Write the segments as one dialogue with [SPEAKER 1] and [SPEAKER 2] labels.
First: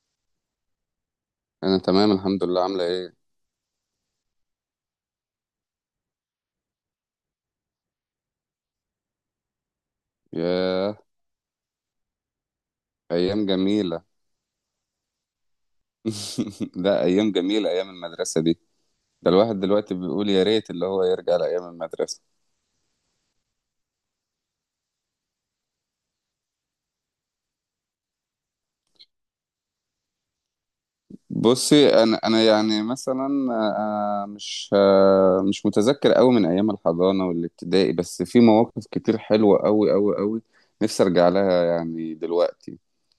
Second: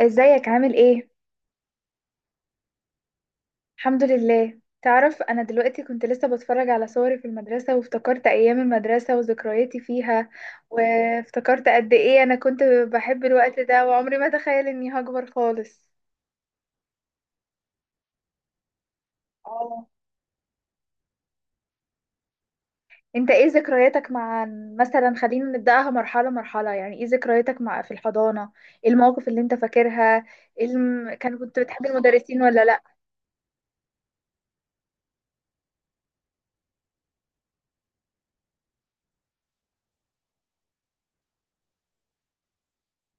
[SPEAKER 1] ازيك عامل ايه؟
[SPEAKER 2] انا تمام الحمد لله، عامله ايه؟
[SPEAKER 1] الحمد لله. تعرف، انا دلوقتي كنت لسه بتفرج على صوري في المدرسة وافتكرت ايام المدرسة وذكرياتي فيها.
[SPEAKER 2] ياه.
[SPEAKER 1] وافتكرت قد ايه انا كنت بحب
[SPEAKER 2] ايام
[SPEAKER 1] الوقت ده،
[SPEAKER 2] جميله.
[SPEAKER 1] وعمري ما اتخيل اني هكبر خالص.
[SPEAKER 2] لا، ايام جميله ايام المدرسه دي. ده الواحد
[SPEAKER 1] اه.
[SPEAKER 2] دلوقتي بيقول يا ريت اللي هو يرجع لايام المدرسه.
[SPEAKER 1] انت ايه ذكرياتك مع، مثلا خلينا نبدأها مرحلة مرحلة، يعني ايه ذكرياتك مع في الحضانة؟ ايه المواقف اللي انت فاكرها؟ إيه الم... كان كنت بتحب
[SPEAKER 2] بصي، انا
[SPEAKER 1] المدرسين
[SPEAKER 2] انا
[SPEAKER 1] ولا لا؟
[SPEAKER 2] يعني مثلا مش متذكر قوي من ايام الحضانه والابتدائي، بس في مواقف كتير حلوه قوي قوي قوي. نفسي ارجع لها يعني دلوقتي.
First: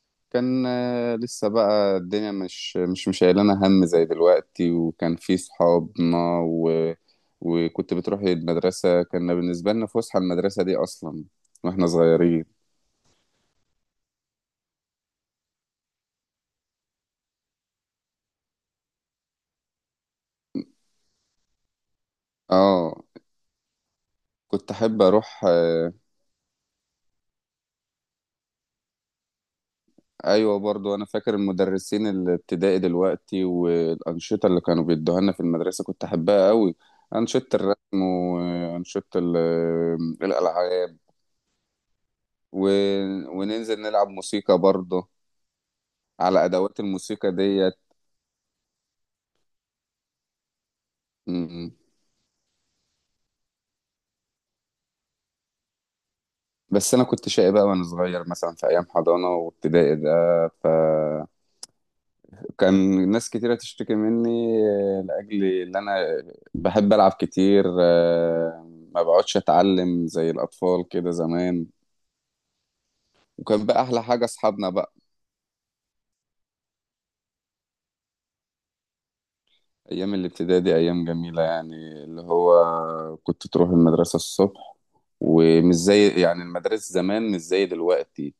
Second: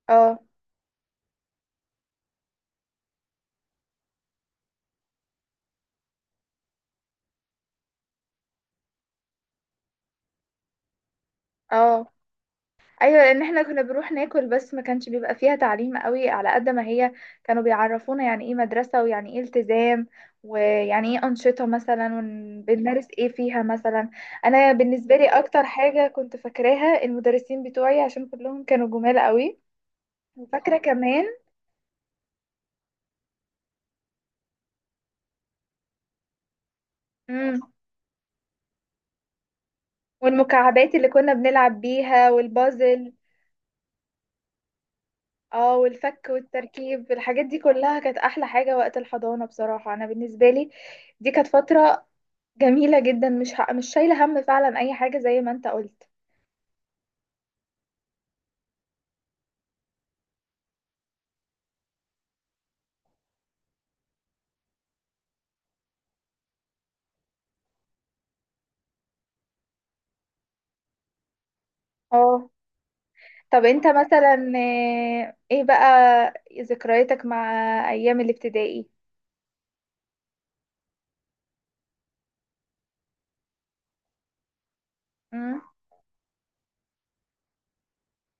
[SPEAKER 1] اه.
[SPEAKER 2] كان لسه بقى الدنيا مش شايلانا هم زي دلوقتي، وكان في صحابنا و... وكنت بتروح المدرسة. كنا بالنسبة لنا فسحة المدرسة دي أصلا، واحنا
[SPEAKER 1] اه.
[SPEAKER 2] صغيرين.
[SPEAKER 1] ايوه، لان احنا كنا بنروح ناكل بس ما كانش بيبقى فيها تعليم قوي على قد ما هي كانوا بيعرفونا يعني ايه مدرسة ويعني ايه التزام ويعني ايه أنشطة مثلا
[SPEAKER 2] اه.
[SPEAKER 1] وبنمارس ايه فيها مثلا. انا
[SPEAKER 2] كنت أحب
[SPEAKER 1] بالنسبة لي
[SPEAKER 2] أروح
[SPEAKER 1] اكتر حاجة كنت فاكراها المدرسين بتوعي عشان كلهم كانوا جمال قوي.
[SPEAKER 2] أيوة،
[SPEAKER 1] وفاكرة
[SPEAKER 2] برضو أنا
[SPEAKER 1] كمان.
[SPEAKER 2] فاكر المدرسين الابتدائي دلوقتي، والأنشطة اللي كانوا بيدوها لنا في المدرسة كنت أحبها قوي. أنشطة
[SPEAKER 1] امم.
[SPEAKER 2] الرسم وأنشطة
[SPEAKER 1] والمكعبات
[SPEAKER 2] الألعاب
[SPEAKER 1] اللي كنا بنلعب بيها
[SPEAKER 2] و...
[SPEAKER 1] والبازل.
[SPEAKER 2] وننزل نلعب موسيقى برضو
[SPEAKER 1] اه، والفك
[SPEAKER 2] على أدوات
[SPEAKER 1] والتركيب
[SPEAKER 2] الموسيقى
[SPEAKER 1] الحاجات دي
[SPEAKER 2] ديت.
[SPEAKER 1] كلها كانت احلى حاجة وقت الحضانة، بصراحة انا بالنسبة لي دي كانت
[SPEAKER 2] مم.
[SPEAKER 1] فترة جميلة جدا، مش شايلة هم فعلا اي حاجة زي ما انت قلت.
[SPEAKER 2] بس انا كنت شقي بقى وانا صغير، مثلا في ايام حضانه وابتدائي ده، فكان ناس كتيره تشتكي مني لاجل ان انا بحب العب كتير، ما بقعدش اتعلم زي الاطفال كده زمان.
[SPEAKER 1] اه. طب
[SPEAKER 2] وكان بقى
[SPEAKER 1] انت
[SPEAKER 2] احلى حاجه
[SPEAKER 1] مثلا،
[SPEAKER 2] اصحابنا بقى.
[SPEAKER 1] ايه بقى ذكرياتك مع ايام الابتدائي؟
[SPEAKER 2] ايام الابتدائي دي ايام جميله، يعني اللي هو كنت تروح المدرسه الصبح،
[SPEAKER 1] مم؟
[SPEAKER 2] ومش زي يعني المدارس زمان مش زي دلوقتي.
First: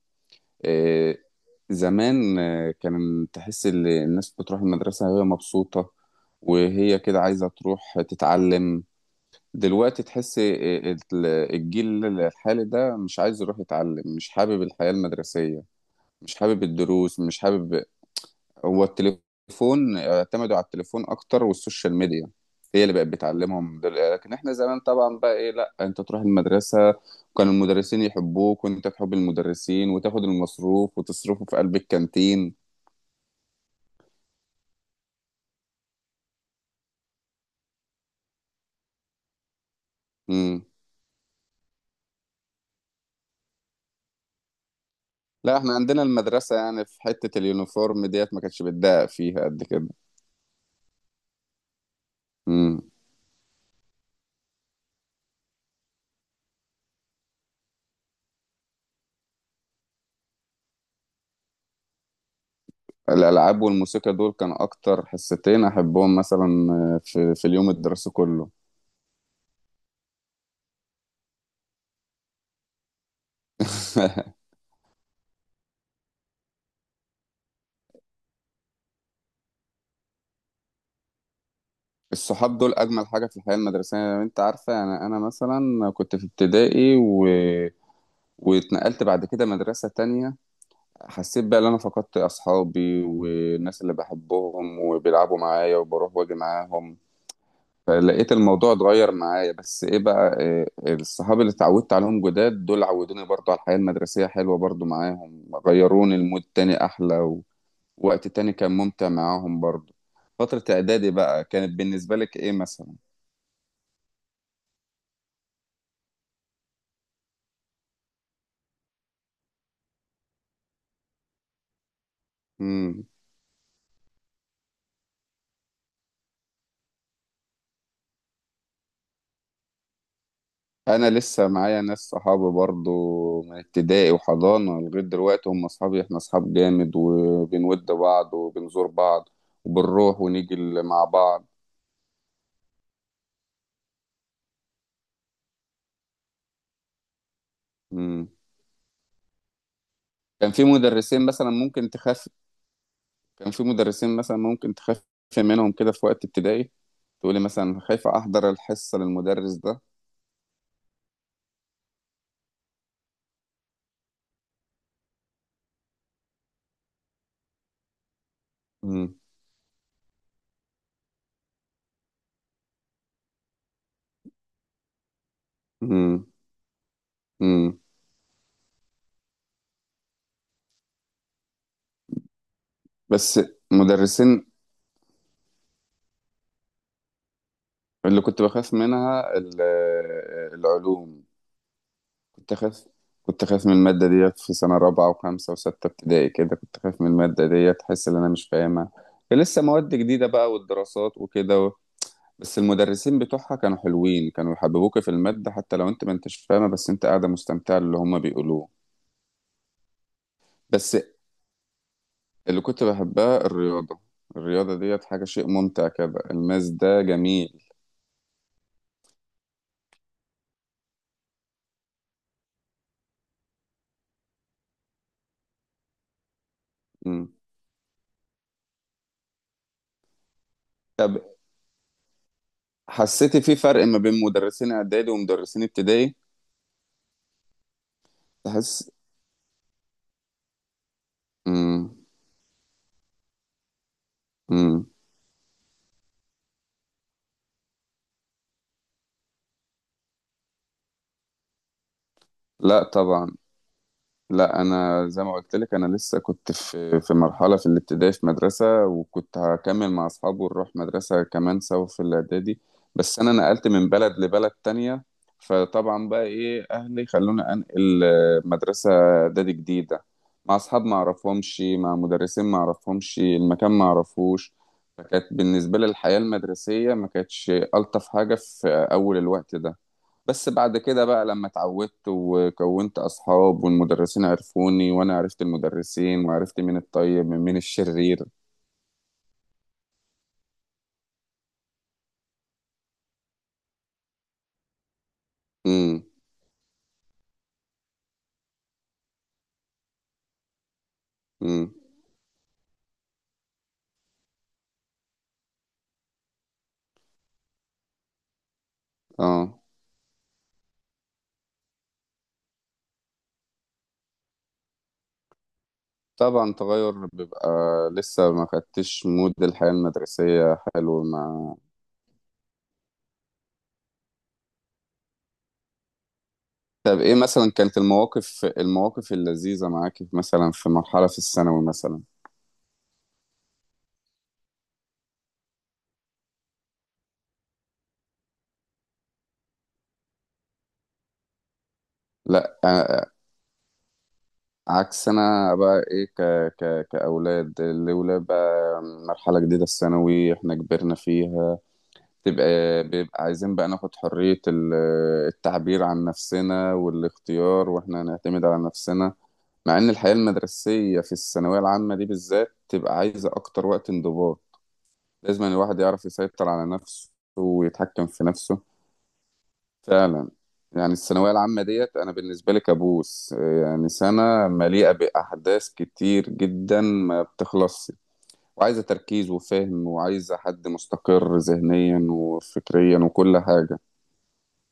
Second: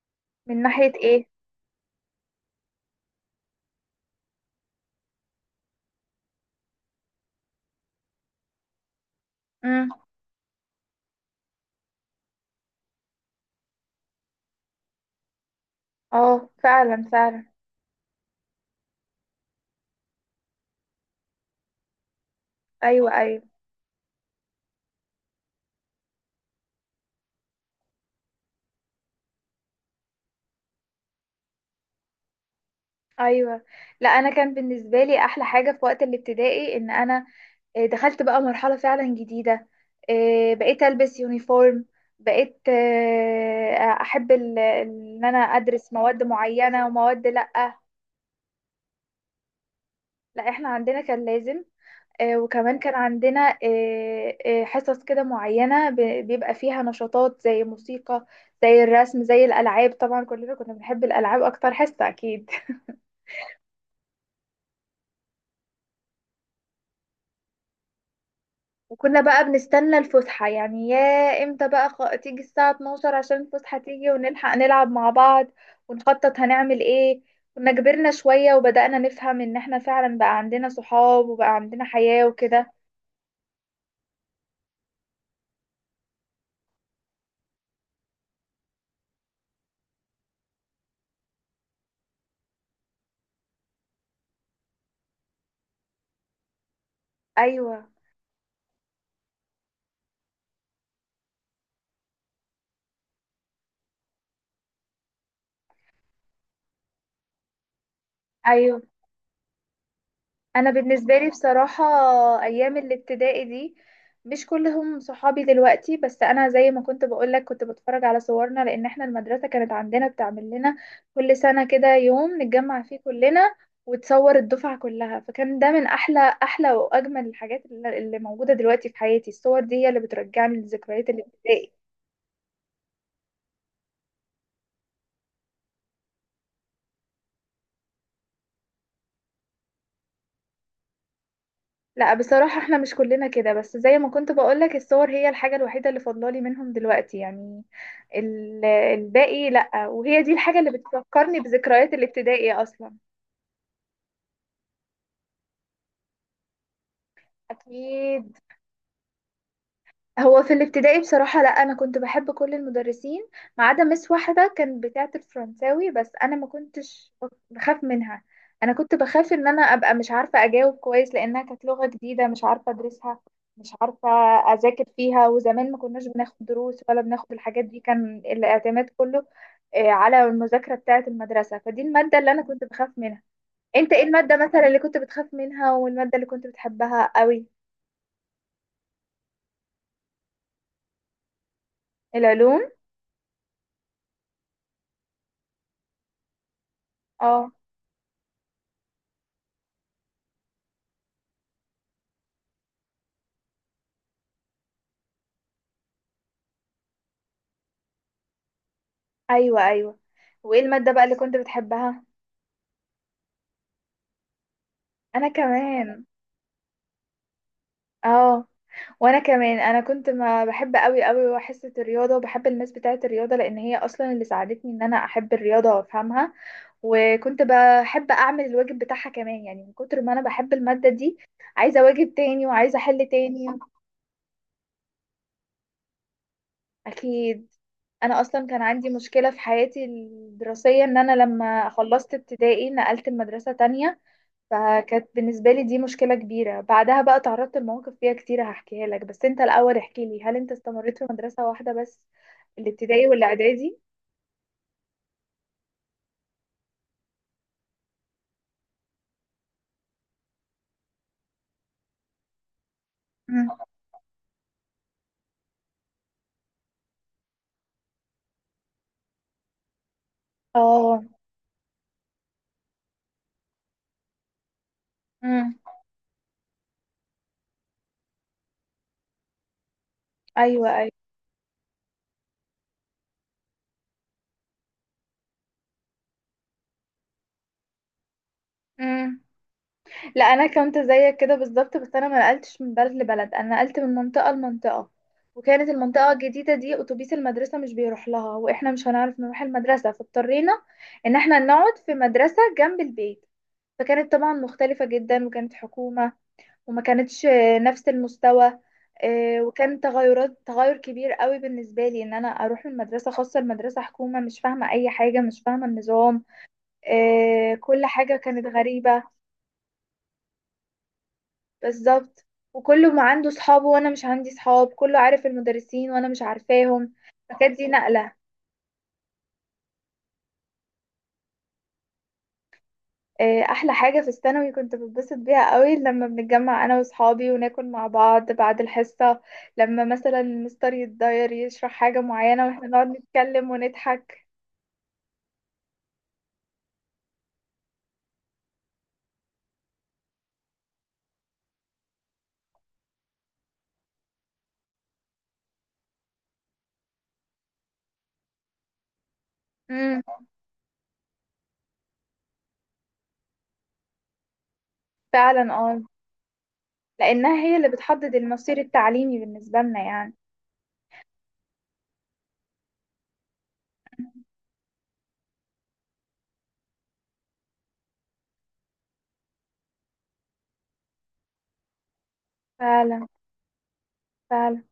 [SPEAKER 1] من ناحية
[SPEAKER 2] آه،
[SPEAKER 1] ايه؟
[SPEAKER 2] زمان كان تحس ان الناس بتروح المدرسة وهي مبسوطة، وهي كده عايزة تروح تتعلم.
[SPEAKER 1] مم؟
[SPEAKER 2] دلوقتي تحس الجيل الحالي ده مش عايز يروح يتعلم، مش حابب الحياة المدرسية، مش
[SPEAKER 1] اه،
[SPEAKER 2] حابب
[SPEAKER 1] فعلا
[SPEAKER 2] الدروس، مش
[SPEAKER 1] فعلا.
[SPEAKER 2] حابب. هو التليفون، اعتمدوا على التليفون اكتر والسوشيال ميديا، هي اللي بقت
[SPEAKER 1] ايوه، ايوه،
[SPEAKER 2] بتعلمهم. لكن احنا زمان طبعا بقى ايه، لا انت تروح المدرسه، وكان المدرسين يحبوك وانت تحب المدرسين، وتاخد المصروف وتصرفه في قلب الكانتين.
[SPEAKER 1] ايوه. لا، انا كان بالنسبه لي احلى حاجه في وقت الابتدائي ان انا دخلت بقى مرحله فعلا جديده.
[SPEAKER 2] امم.
[SPEAKER 1] بقيت البس يونيفورم. بقيت، احب ان انا
[SPEAKER 2] لا، احنا
[SPEAKER 1] ادرس
[SPEAKER 2] عندنا
[SPEAKER 1] مواد
[SPEAKER 2] المدرسه يعني
[SPEAKER 1] معينه
[SPEAKER 2] في
[SPEAKER 1] ومواد
[SPEAKER 2] حته
[SPEAKER 1] لا.
[SPEAKER 2] اليونيفورم ديت ما كانتش بتضايق فيها قد كده.
[SPEAKER 1] لا، احنا عندنا كان لازم. وكمان
[SPEAKER 2] امم.
[SPEAKER 1] كان عندنا حصص كده معينه، بيبقى فيها نشاطات زي موسيقى، زي الرسم، زي الالعاب. طبعا كلنا كنا بنحب الالعاب اكتر حصه، اكيد.
[SPEAKER 2] الالعاب والموسيقى دول كان اكتر حصتين احبهم، مثلا في اليوم الدراسي كله.
[SPEAKER 1] وكنا بقى بنستنى الفسحة، يعني يا امتى بقى، تيجي الساعة 12 عشان الفسحة تيجي ونلحق نلعب مع بعض. ونخطط هنعمل ايه. كنا كبرنا شوية وبدأنا نفهم ان احنا فعلا بقى عندنا صحاب وبقى عندنا حياة
[SPEAKER 2] الصحاب
[SPEAKER 1] وكده.
[SPEAKER 2] دول اجمل حاجه في الحياه المدرسيه. يعني انت عارفه، انا مثلا كنت في ابتدائي واتنقلت بعد كده مدرسه تانية. حسيت بقى ان انا فقدت اصحابي والناس اللي بحبهم وبيلعبوا معايا وبروح واجي معاهم،
[SPEAKER 1] ايوه،
[SPEAKER 2] فلقيت الموضوع اتغير معايا. بس ايه بقى، إيه الصحاب اللي اتعودت عليهم جداد دول عودوني برضو على الحياه المدرسيه، حلوه برضو معاهم، غيروني المود تاني احلى، ووقت تاني كان
[SPEAKER 1] ايوه.
[SPEAKER 2] ممتع معاهم برضو. فتره
[SPEAKER 1] انا
[SPEAKER 2] اعدادي
[SPEAKER 1] بالنسبه لي
[SPEAKER 2] بقى كانت
[SPEAKER 1] بصراحه،
[SPEAKER 2] بالنسبه لك ايه
[SPEAKER 1] ايام
[SPEAKER 2] مثلا؟
[SPEAKER 1] الابتدائي دي مش كلهم صحابي دلوقتي، بس انا زي ما كنت بقولك كنت بتفرج على صورنا لان احنا المدرسه كانت عندنا بتعمل لنا كل سنه كده يوم نتجمع فيه كلنا وتصور الدفعه كلها، فكان ده من احلى احلى واجمل الحاجات اللي موجوده دلوقتي في حياتي. الصور دي هي اللي بترجعني لذكريات
[SPEAKER 2] انا لسه
[SPEAKER 1] الابتدائي.
[SPEAKER 2] معايا ناس صحابي برضو من ابتدائي وحضانة لغاية دلوقتي، هم اصحابي، احنا اصحاب جامد، وبنود بعض وبنزور بعض، وبنروح ونيجي مع بعض.
[SPEAKER 1] لا، بصراحة احنا مش كلنا كده، بس زي ما كنت بقولك الصور هي الحاجة الوحيدة اللي فاضلالي منهم دلوقتي يعني.
[SPEAKER 2] مم.
[SPEAKER 1] الباقي لا، وهي دي
[SPEAKER 2] كان
[SPEAKER 1] الحاجة
[SPEAKER 2] في
[SPEAKER 1] اللي
[SPEAKER 2] مدرسين
[SPEAKER 1] بتفكرني
[SPEAKER 2] مثلا ممكن
[SPEAKER 1] بذكريات
[SPEAKER 2] تخاف
[SPEAKER 1] الابتدائي اصلا.
[SPEAKER 2] كان في مدرسين مثلا ممكن تخاف منهم كده في وقت ابتدائي، تقولي مثلا خايفة
[SPEAKER 1] اكيد.
[SPEAKER 2] احضر الحصة للمدرس ده.
[SPEAKER 1] هو في الابتدائي بصراحة، لا، أنا كنت بحب كل المدرسين ما عدا مس واحدة كانت بتاعة الفرنساوي، بس أنا ما كنتش بخاف منها. أنا كنت
[SPEAKER 2] مم.
[SPEAKER 1] بخاف إن أنا أبقى مش عارفة أجاوب كويس لأنها كانت لغة جديدة مش عارفة أدرسها، مش عارفة أذاكر فيها، وزمان ما كناش
[SPEAKER 2] مم.
[SPEAKER 1] بناخد دروس ولا بناخد الحاجات
[SPEAKER 2] مم.
[SPEAKER 1] دي، كان الاعتماد كله على المذاكرة بتاعة المدرسة، فدي المادة اللي أنا كنت بخاف منها.
[SPEAKER 2] بس
[SPEAKER 1] أنت إيه المادة
[SPEAKER 2] مدرسين،
[SPEAKER 1] مثلا اللي كنت بتخاف منها والمادة اللي كنت بتحبها قوي؟
[SPEAKER 2] اللي كنت بخاف منها العلوم. كنت
[SPEAKER 1] العلوم.
[SPEAKER 2] خايف كنت خايف من المادة ديت في سنة رابعة وخمسة وستة ابتدائي كده، كنت خايف من المادة
[SPEAKER 1] اه.
[SPEAKER 2] ديت، أحس إن أنا مش فاهمها. كان لسه مواد جديدة بقى والدراسات وكده، بس المدرسين بتوعها كانوا حلوين، كانوا يحببوك في المادة حتى لو أنت ما أنتش فاهمة، بس أنت قاعدة مستمتعة اللي هما بيقولوه.
[SPEAKER 1] ايوه، ايوه. وايه الماده
[SPEAKER 2] بس
[SPEAKER 1] بقى اللي كنت بتحبها؟
[SPEAKER 2] اللي كنت بحبها الرياضة. الرياضة ديت حاجة،
[SPEAKER 1] انا
[SPEAKER 2] شيء ممتع
[SPEAKER 1] كمان.
[SPEAKER 2] كده، الماس ده جميل.
[SPEAKER 1] اه. وانا كمان انا كنت ما بحب قوي قوي حصه الرياضه وبحب الماس بتاعه الرياضه لان هي اصلا اللي ساعدتني ان انا احب الرياضه وافهمها.
[SPEAKER 2] مم.
[SPEAKER 1] وكنت بحب اعمل الواجب بتاعها كمان، يعني من كتر ما انا بحب الماده دي
[SPEAKER 2] طب
[SPEAKER 1] عايزه واجب تاني وعايزه احل
[SPEAKER 2] حسيتي
[SPEAKER 1] تاني.
[SPEAKER 2] في فرق ما بين مدرسين إعدادي ومدرسين ابتدائي؟
[SPEAKER 1] اكيد. انا اصلا كان عندي
[SPEAKER 2] تحس.
[SPEAKER 1] مشكله في حياتي الدراسيه ان انا لما
[SPEAKER 2] مم.
[SPEAKER 1] خلصت ابتدائي نقلت المدرسه تانية.
[SPEAKER 2] مم.
[SPEAKER 1] فكانت بالنسبة لي دي مشكلة كبيرة، بعدها بقى تعرضت لمواقف فيها كتير هحكيها لك، بس انت الأول احكي لي هل انت استمريت في مدرسة واحدة بس
[SPEAKER 2] لا
[SPEAKER 1] الابتدائي
[SPEAKER 2] طبعا.
[SPEAKER 1] والاعدادي؟
[SPEAKER 2] لا، انا زي ما قلت لك، انا لسه كنت في مرحله في الابتدائي في مدرسه، وكنت هكمل مع اصحابي ونروح مدرسه كمان سوا في الاعدادي، بس انا
[SPEAKER 1] مم.
[SPEAKER 2] نقلت من بلد لبلد تانية. فطبعا بقى ايه، اهلي خلوني انقل مدرسه اعدادي جديده، مع اصحاب ما
[SPEAKER 1] اه.
[SPEAKER 2] اعرفهمش، مع مدرسين ما اعرفهمش، المكان ما اعرفوش. فكانت
[SPEAKER 1] امم.
[SPEAKER 2] بالنسبه لي الحياه المدرسيه ما كانتش الطف حاجه في اول الوقت ده. بس
[SPEAKER 1] ايوه،
[SPEAKER 2] بعد
[SPEAKER 1] ايوه.
[SPEAKER 2] كده بقى لما اتعودت وكونت أصحاب، والمدرسين عرفوني وأنا عرفت المدرسين، وعرفت مين الطيب من مين الشرير.
[SPEAKER 1] امم. لا، انا كنت زيك كده بالظبط، بس انا ما نقلتش من بلد لبلد، انا نقلت من منطقة لمنطقة، وكانت
[SPEAKER 2] امم.
[SPEAKER 1] المنطقة الجديدة دي أتوبيس المدرسة مش بيروح لها وإحنا مش هنعرف نروح المدرسة، فاضطرينا إن إحنا
[SPEAKER 2] امم.
[SPEAKER 1] نقعد في مدرسة جنب البيت. فكانت طبعا مختلفة جدا وكانت حكومة وما كانتش نفس المستوى.
[SPEAKER 2] اه،
[SPEAKER 1] وكان تغير كبير قوي بالنسبة لي ان انا اروح من مدرسة خاصة لمدرسة حكومة، مش فاهمة اي حاجة، مش فاهمة النظام.
[SPEAKER 2] طبعا تغير بيبقى،
[SPEAKER 1] كل حاجة
[SPEAKER 2] لسه
[SPEAKER 1] كانت
[SPEAKER 2] ما
[SPEAKER 1] غريبة.
[SPEAKER 2] خدتش مود الحياة المدرسية حلو مع.
[SPEAKER 1] بالظبط، وكله ما عنده صحابه وانا مش عندي صحاب، كله عارف المدرسين وانا مش عارفاهم،
[SPEAKER 2] طب ايه مثلا
[SPEAKER 1] فكانت دي
[SPEAKER 2] كانت
[SPEAKER 1] نقلة.
[SPEAKER 2] المواقف اللذيذة معاكي مثلا في مرحلة في الثانوي مثلا؟
[SPEAKER 1] احلى حاجة في الثانوي كنت بتبسط بيها قوي لما بنتجمع انا واصحابي وناكل مع بعض بعد الحصة، لما مثلا المستر يتضاير يشرح حاجة معينة
[SPEAKER 2] لا،
[SPEAKER 1] واحنا نقعد نتكلم ونضحك.
[SPEAKER 2] عكس، انا بقى ايه، كأولاد، الأولاد بقى مرحلة جديدة الثانوي احنا كبرنا فيها، تبقى بيبقى عايزين بقى ناخد حرية التعبير عن نفسنا والاختيار، واحنا هنعتمد على نفسنا. مع ان الحياة
[SPEAKER 1] امم.
[SPEAKER 2] المدرسية في الثانوية العامة دي بالذات تبقى عايزة اكتر وقت انضباط،
[SPEAKER 1] فعلا.
[SPEAKER 2] لازم الواحد
[SPEAKER 1] اه.
[SPEAKER 2] يعرف يسيطر على نفسه
[SPEAKER 1] لانها هي اللي
[SPEAKER 2] ويتحكم
[SPEAKER 1] بتحدد
[SPEAKER 2] في
[SPEAKER 1] المصير
[SPEAKER 2] نفسه.
[SPEAKER 1] التعليمي بالنسبه لنا يعني.
[SPEAKER 2] فعلا. يعني الثانوية العامة ديت انا بالنسبة لي كابوس، يعني سنة مليئة بأحداث كتير جدا ما بتخلصش، وعايزة تركيز وفهم، وعايزة حد مستقر ذهنيا وفكريا
[SPEAKER 1] فعلا،
[SPEAKER 2] وكل حاجة.
[SPEAKER 1] فعلا.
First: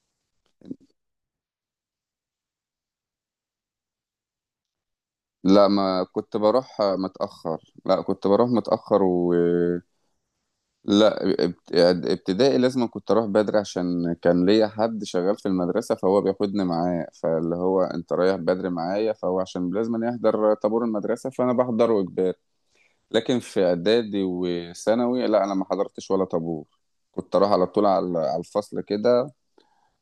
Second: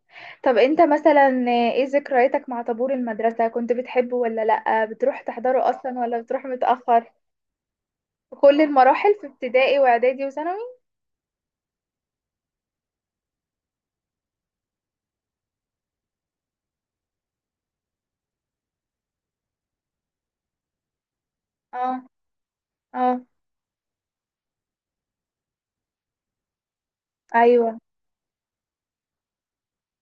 [SPEAKER 1] طب انت مثلا ايه ذكرياتك مع طابور المدرسه، كنت بتحبه ولا لا، بتروح
[SPEAKER 2] لا
[SPEAKER 1] تحضره اصلا
[SPEAKER 2] ما
[SPEAKER 1] ولا
[SPEAKER 2] كنت
[SPEAKER 1] بتروح
[SPEAKER 2] بروح
[SPEAKER 1] متاخر؟
[SPEAKER 2] متأخر، لا كنت
[SPEAKER 1] في
[SPEAKER 2] بروح
[SPEAKER 1] كل
[SPEAKER 2] متأخر
[SPEAKER 1] المراحل في ابتدائي واعدادي وثانوي؟
[SPEAKER 2] لا ابتدائي لازم كنت اروح بدري، عشان كان ليا حد شغال في المدرسة فهو بياخدني معاه، فاللي هو انت رايح بدري معايا فهو عشان لازم يحضر طابور المدرسة، فانا
[SPEAKER 1] اه.
[SPEAKER 2] بحضره اجباري.
[SPEAKER 1] اه.
[SPEAKER 2] لكن في اعدادي وثانوي لا، انا ما حضرتش ولا طابور، كنت اروح على
[SPEAKER 1] ايوه.
[SPEAKER 2] طول على الفصل كده.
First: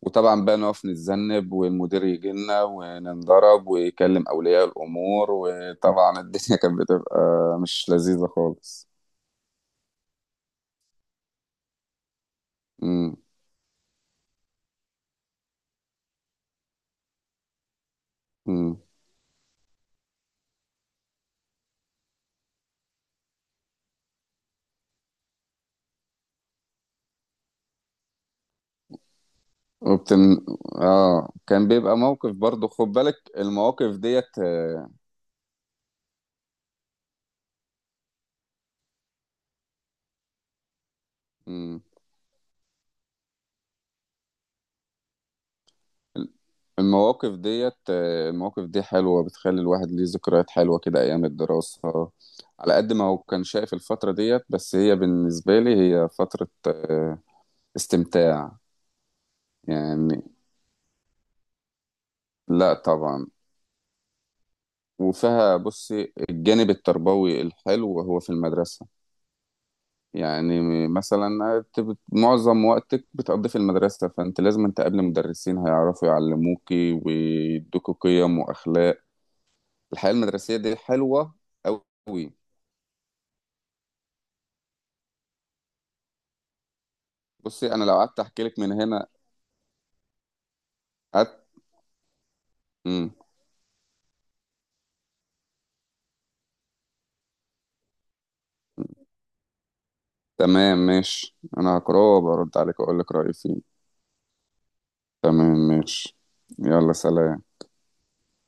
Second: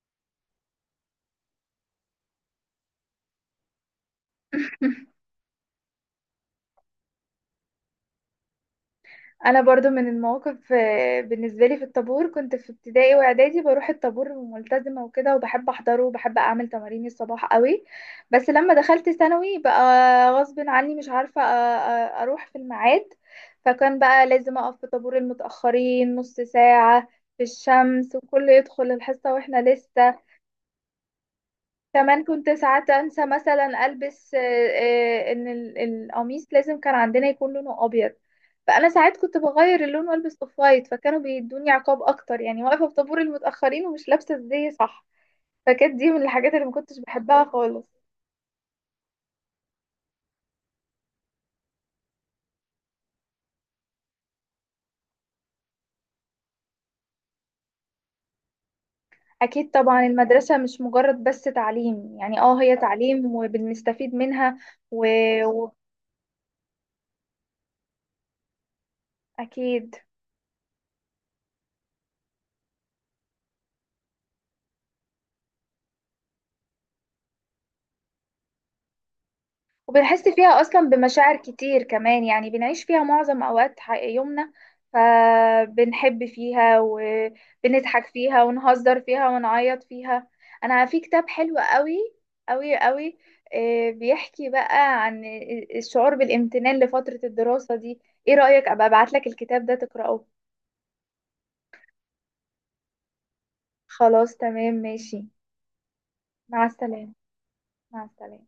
[SPEAKER 2] وطبعا بقى نقف نتذنب والمدير يجي لنا وننضرب ويكلم أولياء الأمور، وطبعا الدنيا كانت بتبقى مش لذيذة خالص.
[SPEAKER 1] انا برضو من المواقف، بالنسبه لي في الطابور، كنت في ابتدائي
[SPEAKER 2] امم.
[SPEAKER 1] واعدادي بروح الطابور ملتزمه وكده، وبحب احضره وبحب اعمل تمارين الصباح قوي. بس لما
[SPEAKER 2] امم.
[SPEAKER 1] دخلت ثانوي بقى، غصب عني مش عارفه اروح في الميعاد. فكان بقى لازم اقف في طابور المتاخرين نص ساعه في الشمس وكله يدخل الحصه واحنا لسه.
[SPEAKER 2] وبتن... اه، كان بيبقى
[SPEAKER 1] كمان
[SPEAKER 2] موقف
[SPEAKER 1] كنت
[SPEAKER 2] برضو، خد
[SPEAKER 1] ساعات
[SPEAKER 2] بالك
[SPEAKER 1] انسى مثلا
[SPEAKER 2] المواقف
[SPEAKER 1] البس،
[SPEAKER 2] ديت
[SPEAKER 1] ان القميص لازم كان عندنا يكون لونه ابيض، فانا ساعات كنت بغير اللون والبس اوف وايت، فكانوا بيدوني
[SPEAKER 2] مم.
[SPEAKER 1] عقاب اكتر يعني واقفه في طابور المتاخرين ومش لابسه ازاي صح. فكانت دي من الحاجات اللي ما كنتش
[SPEAKER 2] المواقف
[SPEAKER 1] بحبها
[SPEAKER 2] ديت
[SPEAKER 1] خالص.
[SPEAKER 2] آه، المواقف دي حلوة، بتخلي الواحد ليه ذكريات حلوة كده أيام الدراسة، على قد ما هو كان شايف الفترة ديت. بس هي بالنسبة لي هي فترة استمتاع.
[SPEAKER 1] اكيد طبعا،
[SPEAKER 2] يعني
[SPEAKER 1] المدرسه مش مجرد بس تعليم، يعني اه
[SPEAKER 2] لا
[SPEAKER 1] هي
[SPEAKER 2] طبعا،
[SPEAKER 1] تعليم وبنستفيد منها. و...
[SPEAKER 2] وفيها
[SPEAKER 1] و...
[SPEAKER 2] بصي الجانب التربوي الحلو هو في المدرسة،
[SPEAKER 1] اكيد.
[SPEAKER 2] يعني مثلا أنت معظم وقتك بتقضيه في المدرسة، فأنت لازم أنت قبل مدرسين هيعرفوا يعلموكي ويدوكوا قيم وأخلاق. الحياة
[SPEAKER 1] وبنحس
[SPEAKER 2] المدرسية
[SPEAKER 1] فيها
[SPEAKER 2] دي
[SPEAKER 1] أصلا
[SPEAKER 2] حلوة
[SPEAKER 1] بمشاعر كتير كمان،
[SPEAKER 2] أوي.
[SPEAKER 1] يعني بنعيش فيها معظم أوقات يومنا، فبنحب فيها
[SPEAKER 2] بصي أنا لو
[SPEAKER 1] وبنضحك
[SPEAKER 2] قعدت
[SPEAKER 1] فيها
[SPEAKER 2] أحكي لك من
[SPEAKER 1] ونهزر
[SPEAKER 2] هنا،
[SPEAKER 1] فيها ونعيط فيها. أنا في كتاب
[SPEAKER 2] أت...
[SPEAKER 1] حلو قوي قوي
[SPEAKER 2] مم.
[SPEAKER 1] قوي، بيحكي بقى عن الشعور بالامتنان لفترة الدراسة دي. إيه رأيك أبقى أبعتلك الكتاب ده تقرأه؟
[SPEAKER 2] تمام ماشي، أنا هقراه وبرد عليك أقول لك رأيي فيه.
[SPEAKER 1] خلاص تمام ماشي.
[SPEAKER 2] تمام ماشي.
[SPEAKER 1] مع
[SPEAKER 2] يلا
[SPEAKER 1] السلامة.
[SPEAKER 2] سلام.
[SPEAKER 1] مع السلامة.